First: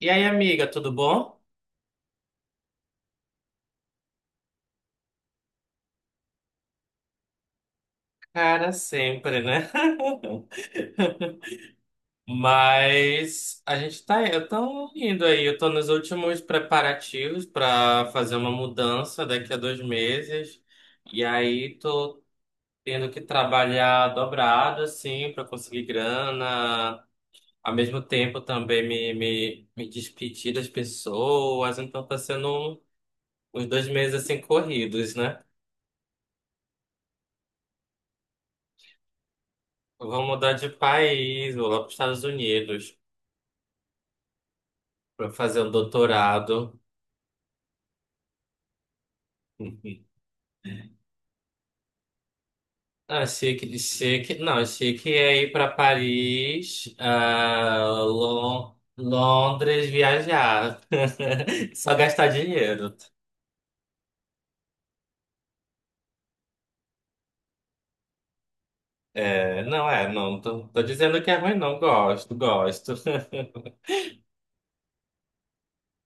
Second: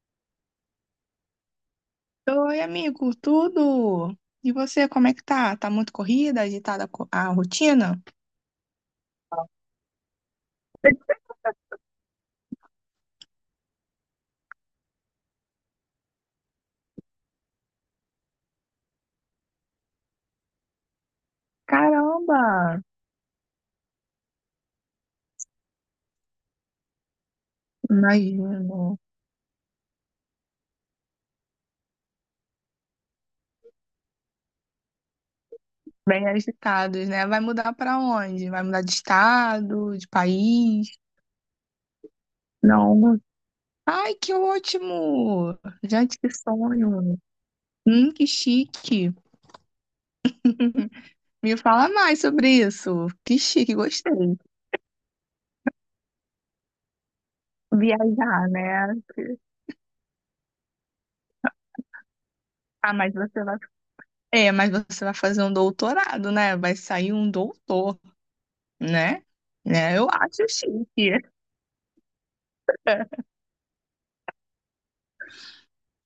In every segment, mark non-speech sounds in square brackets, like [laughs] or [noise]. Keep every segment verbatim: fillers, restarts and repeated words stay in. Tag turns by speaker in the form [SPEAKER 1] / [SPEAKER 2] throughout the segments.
[SPEAKER 1] E aí, amiga, tudo bom?
[SPEAKER 2] Oi, amigo, tudo? E você, como é que tá? Tá muito corrida, agitada co- a rotina?
[SPEAKER 1] Cara, sempre, né? [laughs] Mas a gente tá, eu tô indo aí, eu tô nos últimos preparativos para fazer uma mudança daqui a dois meses. E aí tô
[SPEAKER 2] Caramba,
[SPEAKER 1] tendo que trabalhar dobrado, assim, para conseguir grana. Ao mesmo tempo
[SPEAKER 2] imagino.
[SPEAKER 1] também me, me, me despedir das pessoas. Então tá sendo uns dois meses assim corridos, né?
[SPEAKER 2] Bem agitados, né? Vai mudar pra onde? Vai mudar de estado, de
[SPEAKER 1] Eu vou mudar de
[SPEAKER 2] país?
[SPEAKER 1] país, vou lá para os Estados Unidos
[SPEAKER 2] Não. Ai, que
[SPEAKER 1] para
[SPEAKER 2] ótimo!
[SPEAKER 1] fazer um
[SPEAKER 2] Gente, que
[SPEAKER 1] doutorado.
[SPEAKER 2] sonho! Hum, que chique! Me fala mais sobre isso.
[SPEAKER 1] Ah,
[SPEAKER 2] Que
[SPEAKER 1] achei que
[SPEAKER 2] chique,
[SPEAKER 1] de chique.
[SPEAKER 2] gostei.
[SPEAKER 1] Não, achei é ir para Paris, ah,
[SPEAKER 2] Viajar,
[SPEAKER 1] Lon-
[SPEAKER 2] né?
[SPEAKER 1] Londres, viajar. [laughs] Só gastar
[SPEAKER 2] Ah,
[SPEAKER 1] dinheiro.
[SPEAKER 2] mas você vai. É, mas você vai fazer um doutorado, né? Vai sair um doutor. Né?
[SPEAKER 1] É, não
[SPEAKER 2] Né? Eu
[SPEAKER 1] é, não
[SPEAKER 2] acho
[SPEAKER 1] tô, tô
[SPEAKER 2] chique.
[SPEAKER 1] dizendo que é ruim, não. Gosto, gosto. [laughs]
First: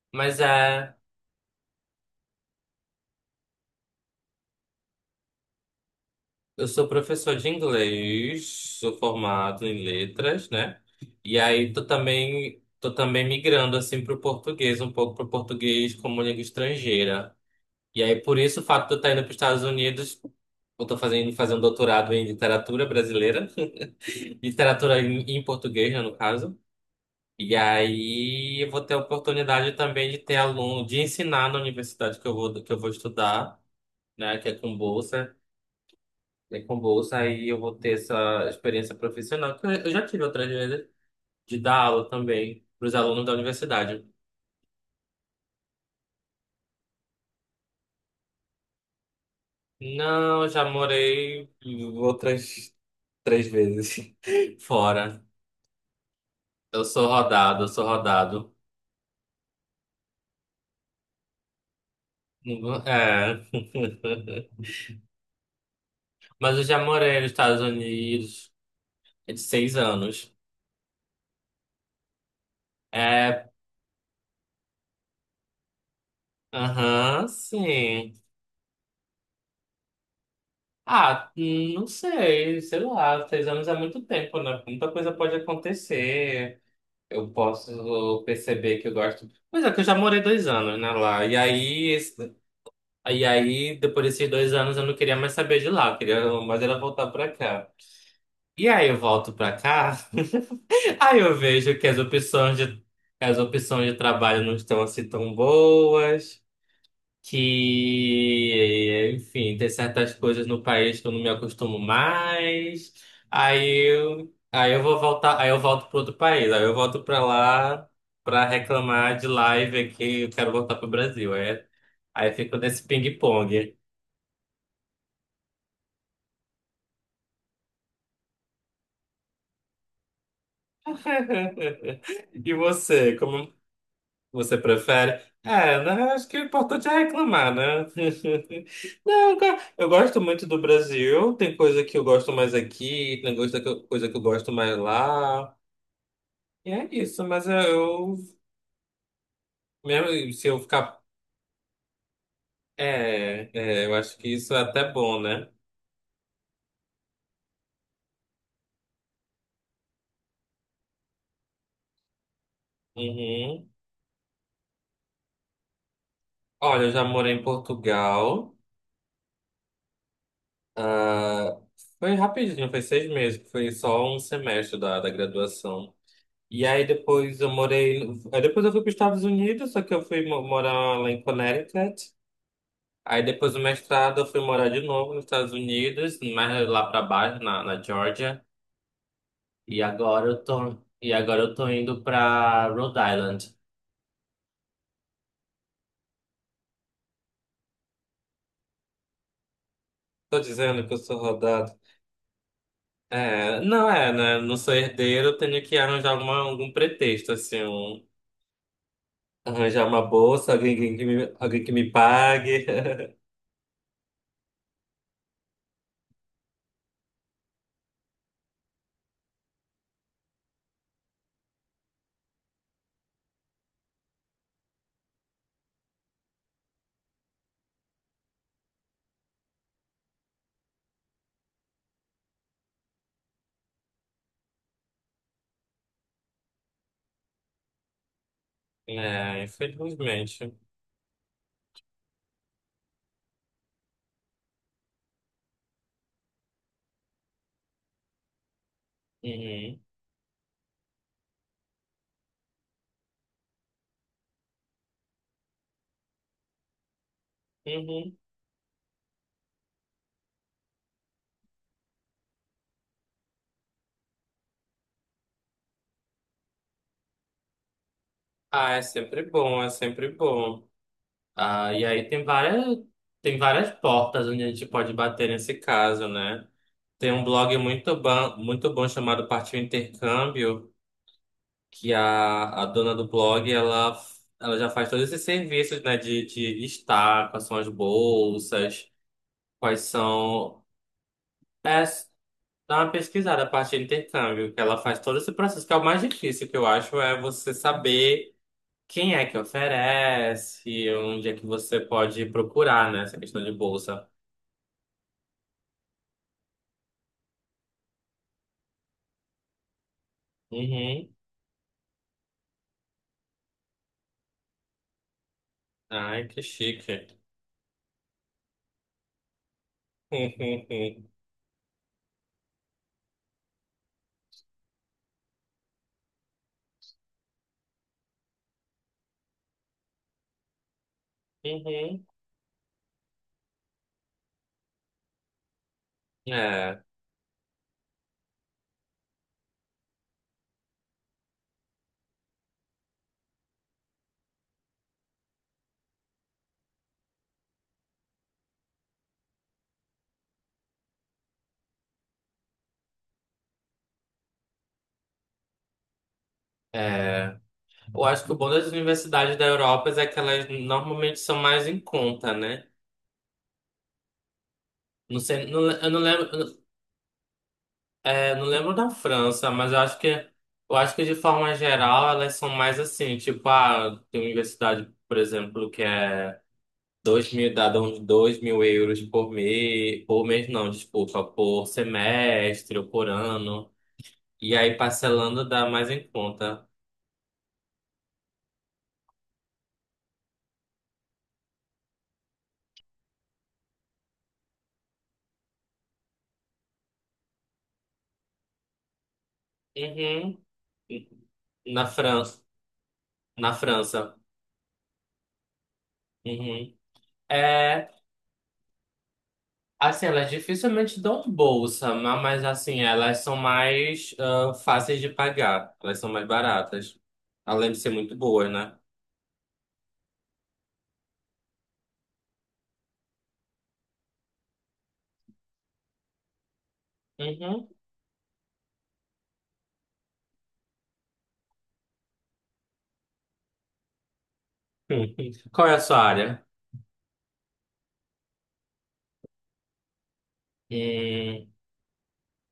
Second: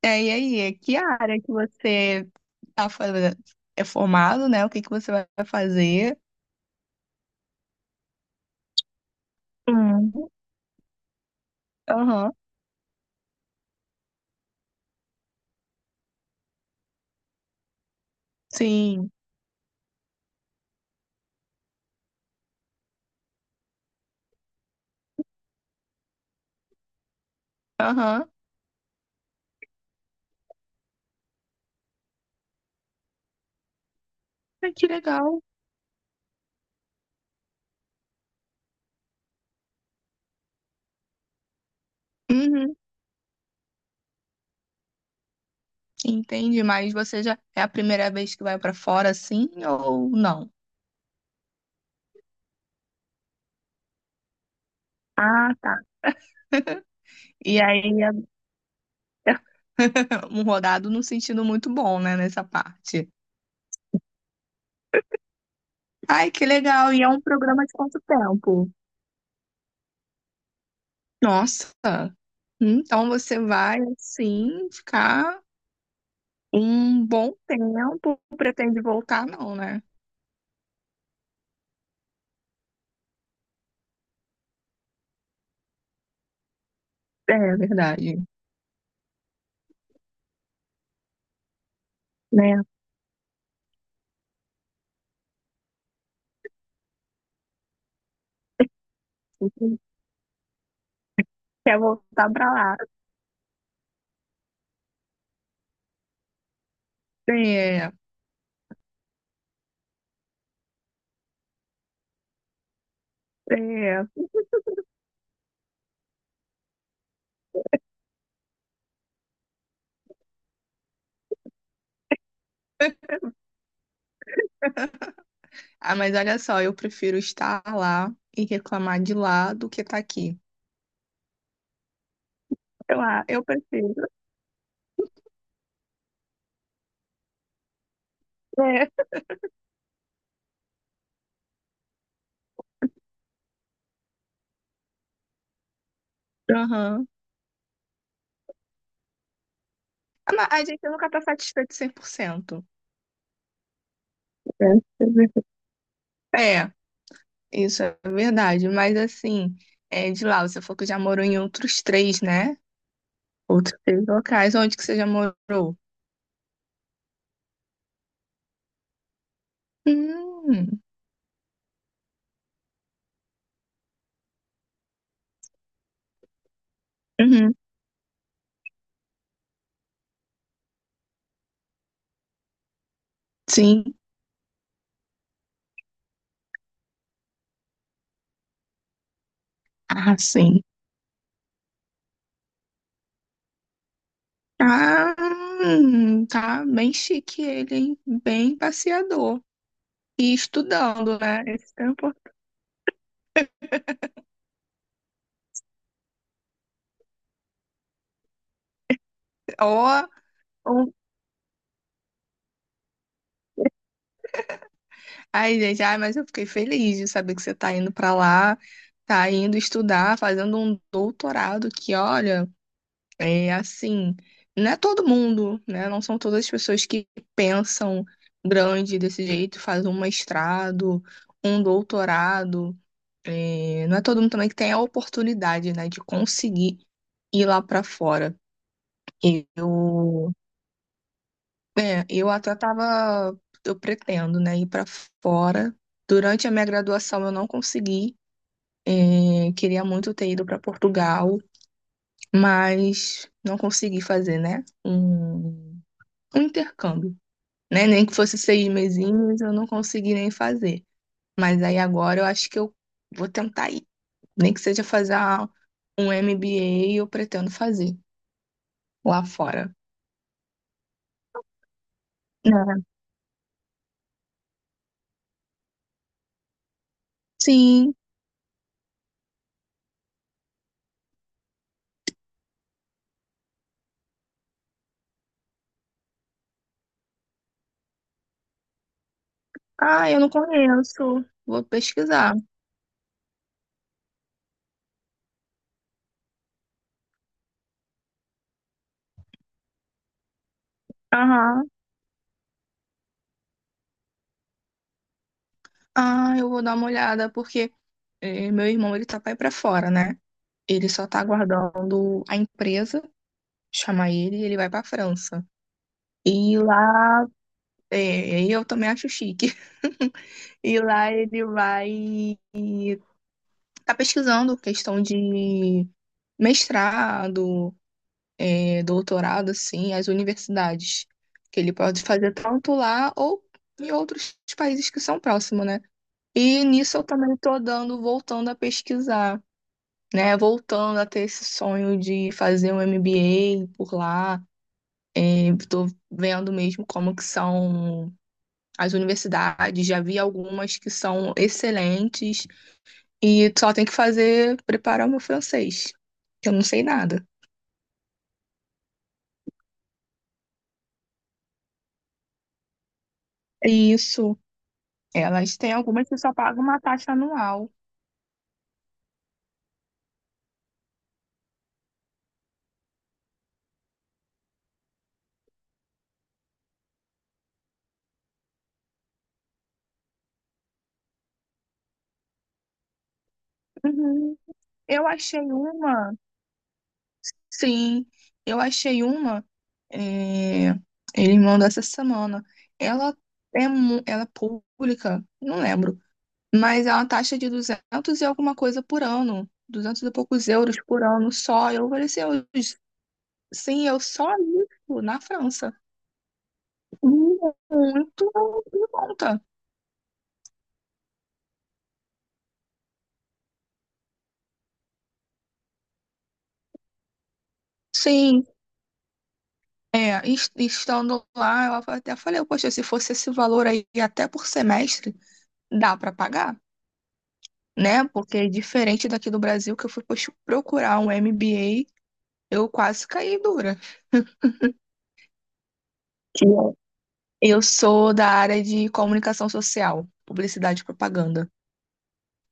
[SPEAKER 2] É, e
[SPEAKER 1] Mas
[SPEAKER 2] aí,
[SPEAKER 1] é,
[SPEAKER 2] que área que você tá fazendo? É formado, né? O que que você vai fazer?
[SPEAKER 1] eu sou professor de inglês, sou formado em
[SPEAKER 2] Hum,
[SPEAKER 1] letras, né? E aí tô
[SPEAKER 2] Aham,
[SPEAKER 1] também, tô também migrando assim para o português, um pouco para o português como língua estrangeira. E aí, por isso, o fato de eu
[SPEAKER 2] sim,
[SPEAKER 1] estar indo para os Estados Unidos, eu estou fazendo, fazer um doutorado em literatura brasileira, [laughs] literatura em, em português, né, no caso. E
[SPEAKER 2] aham.
[SPEAKER 1] aí, eu vou ter a oportunidade também de ter aluno, de ensinar na universidade que eu vou, que eu vou estudar, né, que é
[SPEAKER 2] Ai,
[SPEAKER 1] com
[SPEAKER 2] que
[SPEAKER 1] bolsa.
[SPEAKER 2] legal.
[SPEAKER 1] É com bolsa, aí eu vou ter essa experiência profissional, que eu eu já tive outras vezes, de dar aula também
[SPEAKER 2] Uhum,
[SPEAKER 1] para os alunos da universidade.
[SPEAKER 2] entendi, mas você já é a primeira vez que vai pra fora assim ou
[SPEAKER 1] Não, eu
[SPEAKER 2] não?
[SPEAKER 1] já morei outras três vezes [laughs] fora.
[SPEAKER 2] Ah, tá.
[SPEAKER 1] Eu sou
[SPEAKER 2] E
[SPEAKER 1] rodado, eu sou
[SPEAKER 2] aí,
[SPEAKER 1] rodado.
[SPEAKER 2] [laughs] um rodado num sentido muito bom, né, nessa parte.
[SPEAKER 1] É. [laughs]
[SPEAKER 2] Ai, que
[SPEAKER 1] Mas eu já
[SPEAKER 2] legal. E é
[SPEAKER 1] morei
[SPEAKER 2] um
[SPEAKER 1] nos Estados
[SPEAKER 2] programa de quanto
[SPEAKER 1] Unidos,
[SPEAKER 2] tempo?
[SPEAKER 1] é de seis anos.
[SPEAKER 2] Nossa. Então você
[SPEAKER 1] É,
[SPEAKER 2] vai, assim, ficar um
[SPEAKER 1] aham,
[SPEAKER 2] bom
[SPEAKER 1] sim.
[SPEAKER 2] tempo, pretende voltar, não, né?
[SPEAKER 1] Ah, hum, não sei, sei lá, seis anos é muito tempo, né? Muita coisa pode acontecer. Eu
[SPEAKER 2] É verdade,
[SPEAKER 1] posso perceber que eu gosto. Pois é, que eu já morei dois anos, né, lá. E aí, esse-
[SPEAKER 2] né?
[SPEAKER 1] e aí, depois desses dois anos, eu não queria mais saber de lá, eu queria mais era voltar pra cá. E aí eu volto pra cá. Aí eu vejo
[SPEAKER 2] Quer
[SPEAKER 1] que as
[SPEAKER 2] voltar pra
[SPEAKER 1] opções
[SPEAKER 2] lá.
[SPEAKER 1] de, as opções de trabalho não estão assim tão boas,
[SPEAKER 2] É,
[SPEAKER 1] que, enfim, tem certas coisas no país que eu não me acostumo mais. Aí
[SPEAKER 2] é.
[SPEAKER 1] eu, aí eu vou voltar, aí eu volto para outro país, aí eu volto para lá para reclamar de lá e ver que eu quero voltar para o Brasil. Aí, aí fico nesse ping-pong.
[SPEAKER 2] Ah, mas olha só, eu prefiro estar lá e reclamar de lá do que estar aqui.
[SPEAKER 1] [laughs] E
[SPEAKER 2] Eu,
[SPEAKER 1] você,
[SPEAKER 2] ah, eu
[SPEAKER 1] como
[SPEAKER 2] prefiro.
[SPEAKER 1] Você prefere? É, né, acho que o importante é reclamar, né?
[SPEAKER 2] É.
[SPEAKER 1] [laughs] Não, eu go- eu gosto muito do Brasil. Tem coisa que eu gosto mais aqui, tem coisa que eu, coisa que eu gosto mais lá. E é
[SPEAKER 2] Aham.
[SPEAKER 1] isso, mas eu, eu- mesmo
[SPEAKER 2] Ah,
[SPEAKER 1] se
[SPEAKER 2] mas
[SPEAKER 1] eu
[SPEAKER 2] a gente
[SPEAKER 1] ficar.
[SPEAKER 2] nunca tá satisfeito cem por cento.
[SPEAKER 1] É, é, eu acho que isso é
[SPEAKER 2] É,
[SPEAKER 1] até bom, né?
[SPEAKER 2] é, isso é verdade. Mas assim, é, de lá, você falou que já morou em outros três, né?
[SPEAKER 1] Uhum.
[SPEAKER 2] Outros três locais. Onde que você já morou?
[SPEAKER 1] Olha, eu já morei em Portugal.
[SPEAKER 2] Hum,
[SPEAKER 1] Ah, foi rapidinho, foi seis meses, foi só um semestre da, da graduação. E aí depois eu
[SPEAKER 2] uhum,
[SPEAKER 1] morei. No- Aí depois eu fui para os Estados Unidos, só que eu fui mo- morar lá em Connecticut. Aí depois do
[SPEAKER 2] sim.
[SPEAKER 1] mestrado eu fui morar de novo nos Estados Unidos, mais lá para baixo, na, na Georgia. E
[SPEAKER 2] Ah,
[SPEAKER 1] agora eu
[SPEAKER 2] sim.
[SPEAKER 1] tô, e agora eu tô indo para Rhode Island.
[SPEAKER 2] Ah, hum, tá bem chique ele, hein? Bem passeador. E
[SPEAKER 1] Tô dizendo que eu sou
[SPEAKER 2] estudando, né?
[SPEAKER 1] rodado.
[SPEAKER 2] Esse tempo.
[SPEAKER 1] É, não é, né? Não sou herdeiro, eu tenho que arranjar alguma, algum pretexto, assim, um- arranjar uma
[SPEAKER 2] Ó,
[SPEAKER 1] bolsa, alguém,
[SPEAKER 2] ó.
[SPEAKER 1] que que me, alguém que me pague. [laughs]
[SPEAKER 2] Ai, gente, ai, mas eu fiquei feliz de saber que você tá indo pra lá, tá indo estudar, fazendo um doutorado que, olha. É assim, não é todo mundo, né? Não são todas as pessoas que pensam grande desse jeito, fazem um mestrado, um doutorado. É, não é todo mundo também que tem a oportunidade, né, de conseguir ir lá para fora.
[SPEAKER 1] É,
[SPEAKER 2] Eu,
[SPEAKER 1] infelizmente.
[SPEAKER 2] é, eu até tava, eu pretendo, né, ir para fora. Durante a minha graduação eu não consegui. É,
[SPEAKER 1] Uhum.
[SPEAKER 2] queria muito ter ido para Portugal, mas não consegui fazer, né? Um um intercâmbio, né? Nem que
[SPEAKER 1] Uhum.
[SPEAKER 2] fosse seis mesinhos, eu não consegui nem fazer. Mas aí agora eu acho que eu vou tentar ir. Nem que seja fazer um M B A, eu pretendo fazer
[SPEAKER 1] Ah, é sempre
[SPEAKER 2] lá
[SPEAKER 1] bom, é
[SPEAKER 2] fora.
[SPEAKER 1] sempre bom. Ah, e aí tem várias,
[SPEAKER 2] É.
[SPEAKER 1] tem várias portas onde a gente pode bater nesse caso, né? Tem um blog
[SPEAKER 2] Sim.
[SPEAKER 1] muito bom, muito bom chamado Partiu Intercâmbio, que a, a dona do blog, ela, ela já faz todos esses serviços, né? De, de listar quais são as bolsas, quais
[SPEAKER 2] Ah, eu não
[SPEAKER 1] são...
[SPEAKER 2] conheço. Vou
[SPEAKER 1] É,
[SPEAKER 2] pesquisar.
[SPEAKER 1] dá uma pesquisada, Partiu Intercâmbio, que ela faz todo esse processo, que é o mais difícil, que eu acho, é você saber quem é que oferece. Onde é que
[SPEAKER 2] Aham.
[SPEAKER 1] você pode procurar, né? Essa questão de bolsa.
[SPEAKER 2] Ah, eu vou dar uma olhada, porque eh, meu irmão, ele tá pra ir pra fora, né? Ele só
[SPEAKER 1] Uhum.
[SPEAKER 2] tá aguardando a empresa chamar ele e ele vai pra França.
[SPEAKER 1] Ai, que
[SPEAKER 2] E
[SPEAKER 1] chique.
[SPEAKER 2] lá, é, eu também acho chique. [laughs] E
[SPEAKER 1] [laughs]
[SPEAKER 2] lá ele vai tá pesquisando questão de mestrado, é, doutorado, assim, as universidades, que ele pode
[SPEAKER 1] Uhum.
[SPEAKER 2] fazer tanto lá ou em outros países que são próximos, né? E
[SPEAKER 1] É,
[SPEAKER 2] nisso eu também tô dando, voltando a pesquisar, né? Voltando a ter esse sonho de fazer um M B A por lá. Estou vendo mesmo como que são as universidades, já vi algumas que são excelentes e só tem que fazer preparar o meu francês, que eu não sei nada.
[SPEAKER 1] é. Eu acho que o bom das universidades da Europa é que elas normalmente são mais em conta, né?
[SPEAKER 2] É isso.
[SPEAKER 1] Não sei,
[SPEAKER 2] Elas
[SPEAKER 1] não
[SPEAKER 2] têm
[SPEAKER 1] le- eu não
[SPEAKER 2] algumas que
[SPEAKER 1] lembro,
[SPEAKER 2] só
[SPEAKER 1] eu não
[SPEAKER 2] pagam uma taxa anual.
[SPEAKER 1] é, não lembro da França, mas eu acho que eu acho que de forma geral elas são mais assim, tipo, ah, tem universidade, por exemplo, que é Dois mil, dá uns dois mil euros por mês, por mês não, desculpa, por semestre ou por ano.
[SPEAKER 2] Uhum.
[SPEAKER 1] E aí
[SPEAKER 2] Eu achei
[SPEAKER 1] parcelando dá mais em
[SPEAKER 2] uma,
[SPEAKER 1] conta.
[SPEAKER 2] sim, eu achei uma, é, ele mandou essa semana. Ela é, mu- ela é pública, não lembro, mas é uma taxa de duzentos e alguma coisa por ano, duzentos e
[SPEAKER 1] Uhum.
[SPEAKER 2] poucos euros por ano só.
[SPEAKER 1] Na
[SPEAKER 2] Eu falei assim,
[SPEAKER 1] França.
[SPEAKER 2] "Ô,
[SPEAKER 1] Na
[SPEAKER 2] sim, eu
[SPEAKER 1] França.
[SPEAKER 2] só isso na França.
[SPEAKER 1] Uhum. É,
[SPEAKER 2] Muito em conta.
[SPEAKER 1] assim, elas dificilmente dão bolsa, ma- mas assim, elas são mais ah, fáceis de pagar. Elas são mais baratas. Além de ser muito
[SPEAKER 2] Sim,
[SPEAKER 1] boas, né?
[SPEAKER 2] é, es- estando lá, eu até falei, poxa, se fosse esse valor aí até por semestre, dá para pagar,
[SPEAKER 1] Uhum.
[SPEAKER 2] né? Porque é diferente daqui do Brasil, que eu fui poxa, procurar um M B A, eu quase caí dura.
[SPEAKER 1] [laughs] Qual é a sua área?
[SPEAKER 2] Que eu sou da área de comunicação social, publicidade e
[SPEAKER 1] Hum,
[SPEAKER 2] propaganda.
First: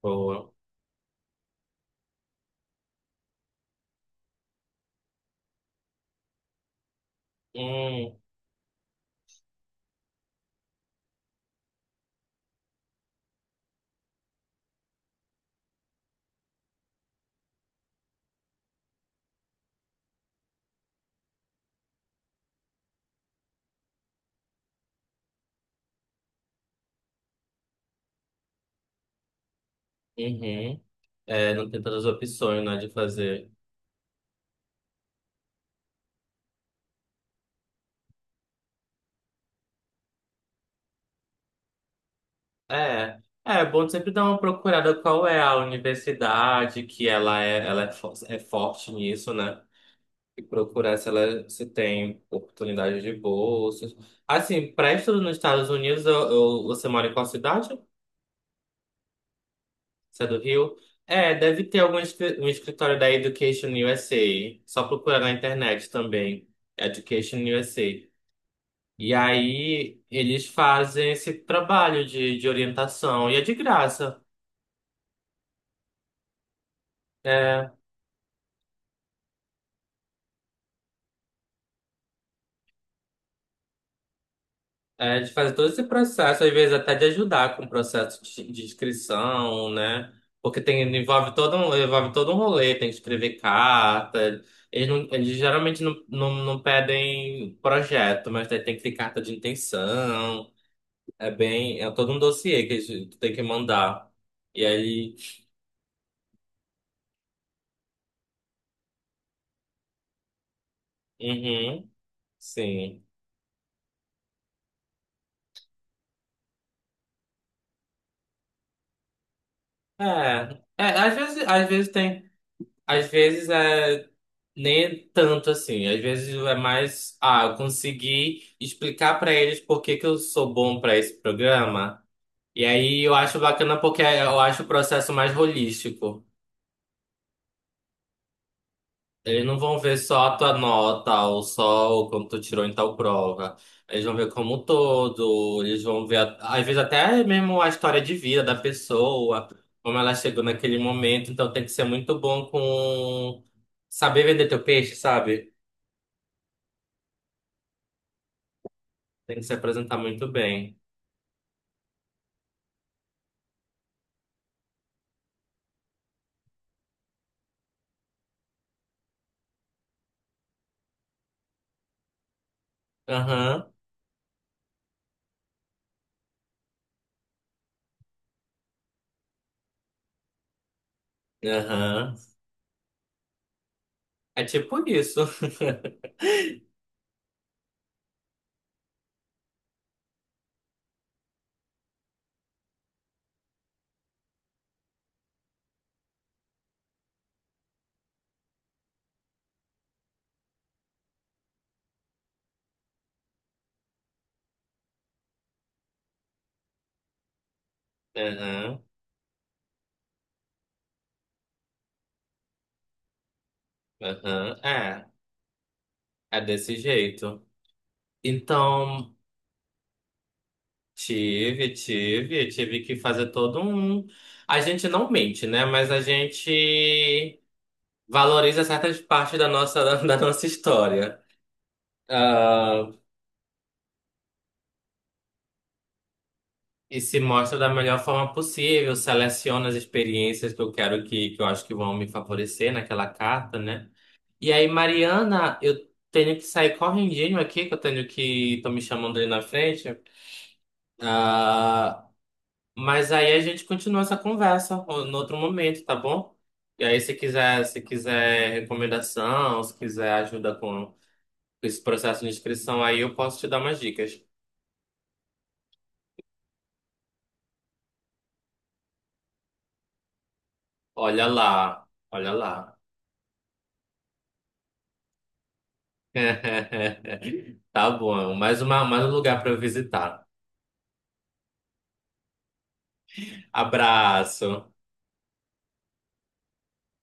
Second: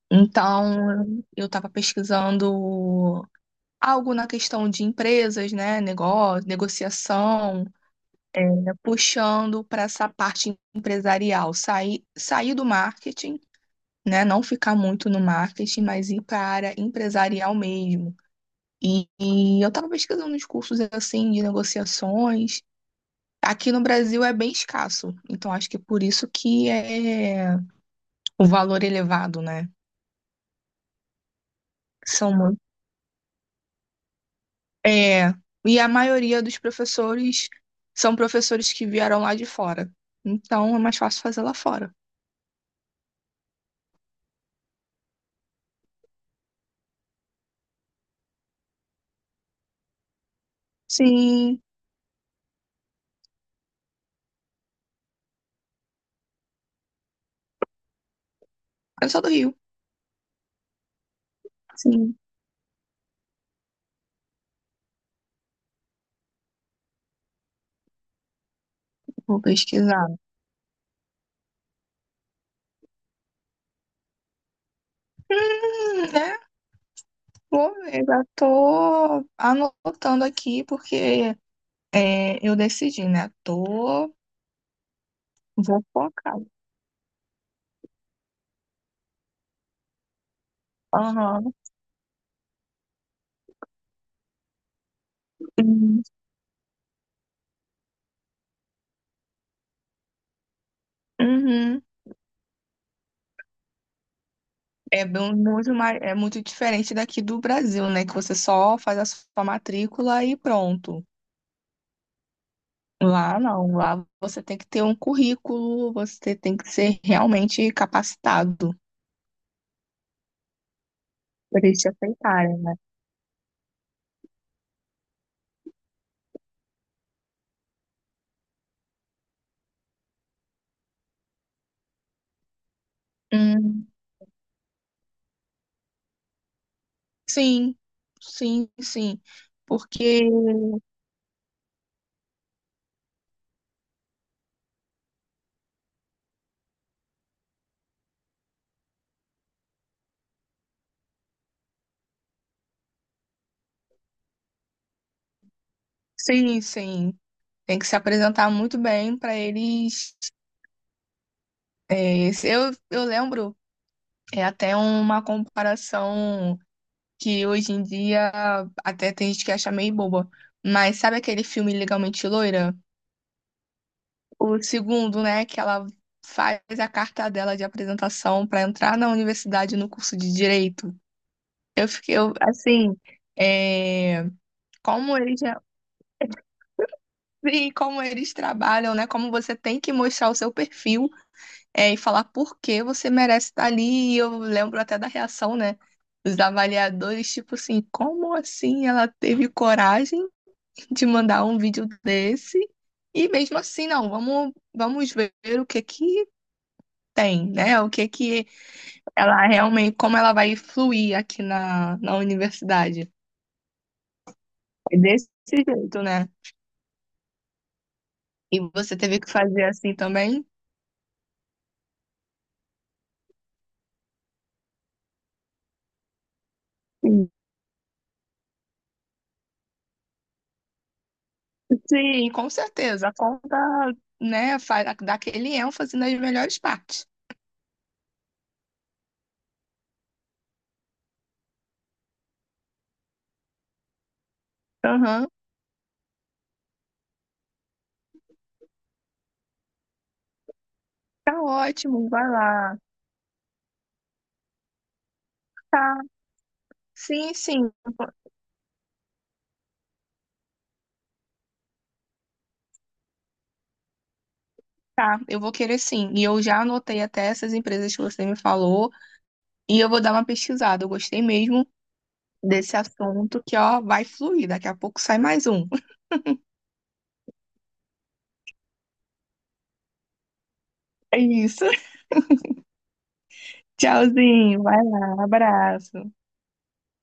[SPEAKER 1] boa.
[SPEAKER 2] Então, eu estava pesquisando algo na questão de empresas, né, negócio, negociação,
[SPEAKER 1] Hum,
[SPEAKER 2] é, puxando para essa parte empresarial, sair, sair do marketing, né, não ficar muito no marketing, mas ir para a área empresarial mesmo. E, e eu estava pesquisando uns cursos assim de negociações. Aqui no Brasil é bem escasso, então acho que é por isso que é o valor elevado, né?
[SPEAKER 1] uhum. É, não tem tantas
[SPEAKER 2] São,
[SPEAKER 1] opções, né, de fazer.
[SPEAKER 2] é, e a maioria dos professores são professores que vieram lá de fora. Então é mais fácil fazer lá fora.
[SPEAKER 1] É, é é bom sempre dar uma procurada qual é a universidade que ela é, ela é, fo- é forte nisso, né? E procurar se ela
[SPEAKER 2] Sim,
[SPEAKER 1] se tem oportunidade de bolsas. Assim, para estudo nos Estados Unidos, eu, eu- você mora em qual cidade?
[SPEAKER 2] eu sou do Rio.
[SPEAKER 1] Você é do Rio? É, deve ter algum
[SPEAKER 2] Sim,
[SPEAKER 1] escri- um escritório da Education U S A. Só procurar na internet também. Education U S A. E
[SPEAKER 2] vou
[SPEAKER 1] aí
[SPEAKER 2] pesquisar.
[SPEAKER 1] eles fazem esse trabalho de, de orientação e é de graça.
[SPEAKER 2] Hum, né?
[SPEAKER 1] É,
[SPEAKER 2] Vou ver, já tô anotando aqui porque é, eu decidi, né? Tô,
[SPEAKER 1] é de fazer todo esse
[SPEAKER 2] vou focar.
[SPEAKER 1] processo, às vezes até de ajudar com o processo de, de inscrição, né? Porque tem, envolve
[SPEAKER 2] Aham.
[SPEAKER 1] todo um, envolve todo um rolê, tem que escrever carta. Eles, não, eles geralmente não,
[SPEAKER 2] Hum,
[SPEAKER 1] não, não pedem projeto, mas tem, tem que ter carta de intenção. É bem,
[SPEAKER 2] uhum.
[SPEAKER 1] é todo um dossiê que eles- que tem que mandar. E
[SPEAKER 2] É
[SPEAKER 1] aí,
[SPEAKER 2] bem- muito mais, é muito diferente daqui do Brasil, né? Que você só faz a sua matrícula e pronto.
[SPEAKER 1] uhum, sim.
[SPEAKER 2] Lá não, lá você tem que ter um currículo, você tem que ser realmente capacitado
[SPEAKER 1] É, é, às vezes,
[SPEAKER 2] para
[SPEAKER 1] às
[SPEAKER 2] eles te
[SPEAKER 1] vezes tem,
[SPEAKER 2] aceitarem, né?
[SPEAKER 1] às vezes é nem tanto assim, às vezes é mais, ah, eu consegui explicar pra eles por que que eu sou bom pra esse programa, e aí eu acho bacana
[SPEAKER 2] Hum,
[SPEAKER 1] porque eu acho o processo mais holístico.
[SPEAKER 2] sim, sim, sim.
[SPEAKER 1] Eles não vão ver
[SPEAKER 2] Porque,
[SPEAKER 1] só a tua nota ou só o quanto tu tirou em tal prova. Eles vão ver como um todo, eles vão ver, a- às vezes, até mesmo a história de vida da pessoa, como ela chegou naquele momento. Então tem que ser muito bom com saber vender teu peixe, sabe?
[SPEAKER 2] sim, sim, tem que se apresentar muito bem para
[SPEAKER 1] Tem que se apresentar
[SPEAKER 2] eles.
[SPEAKER 1] muito bem.
[SPEAKER 2] É, se eu, eu lembro, é até uma comparação que hoje em dia até tem gente que acha meio boba. Mas sabe aquele filme Legalmente Loira?
[SPEAKER 1] Aham,
[SPEAKER 2] O segundo, né, que ela faz a carta dela de apresentação para entrar na universidade no curso de direito. Eu
[SPEAKER 1] aham.
[SPEAKER 2] fiquei, eu, assim, é,
[SPEAKER 1] É tipo
[SPEAKER 2] como
[SPEAKER 1] isso.
[SPEAKER 2] eles já-
[SPEAKER 1] [laughs]
[SPEAKER 2] sim, como eles trabalham, né? Como você tem que mostrar o seu perfil, é, e falar por que você merece estar ali. E eu lembro até da reação, né? Dos avaliadores, tipo assim, como assim ela teve coragem de mandar um vídeo desse? E mesmo assim, não, vamos, vamos ver o que que tem, né? O que que
[SPEAKER 1] Aham,
[SPEAKER 2] ela realmente, como ela vai fluir aqui na, na universidade.
[SPEAKER 1] aham.
[SPEAKER 2] É
[SPEAKER 1] É,
[SPEAKER 2] desse jeito, né?
[SPEAKER 1] é desse jeito.
[SPEAKER 2] E você
[SPEAKER 1] Então.
[SPEAKER 2] teve que fazer assim também?
[SPEAKER 1] Tive, tive, tive que fazer todo um. A gente não mente, né? Mas a
[SPEAKER 2] Sim,
[SPEAKER 1] gente valoriza certas partes da nossa, [laughs] da nossa história.
[SPEAKER 2] sim, com
[SPEAKER 1] Ah,
[SPEAKER 2] certeza. A conta, né, faz, dá aquele ênfase nas melhores
[SPEAKER 1] e
[SPEAKER 2] partes.
[SPEAKER 1] se mostra da melhor forma possível, seleciona as experiências que eu quero que, que eu acho que vão me favorecer naquela carta, né? E aí,
[SPEAKER 2] Aham.
[SPEAKER 1] Mariana, eu tenho que sair correndinho aqui, que eu tenho que. Estão me chamando ali na frente.
[SPEAKER 2] Tá
[SPEAKER 1] Ah,
[SPEAKER 2] ótimo, vai lá.
[SPEAKER 1] mas aí a gente continua essa conversa ó, no outro momento, tá
[SPEAKER 2] Tá.
[SPEAKER 1] bom? E aí se
[SPEAKER 2] Sim,
[SPEAKER 1] quiser,
[SPEAKER 2] sim.
[SPEAKER 1] se quiser recomendação, se quiser ajuda com esse processo de inscrição, aí eu posso te dar umas dicas.
[SPEAKER 2] Tá, eu vou querer sim. E eu já anotei até essas empresas que você me falou. E eu vou dar uma pesquisada. Eu gostei
[SPEAKER 1] Olha
[SPEAKER 2] mesmo
[SPEAKER 1] lá, olha
[SPEAKER 2] desse
[SPEAKER 1] lá.
[SPEAKER 2] assunto que, ó, vai fluir. Daqui a pouco sai mais um.
[SPEAKER 1] [laughs] Tá bom, mais uma, mais um lugar para eu visitar.
[SPEAKER 2] É isso. [laughs] Tchauzinho.
[SPEAKER 1] Abraço.
[SPEAKER 2] Vai lá. Abraço.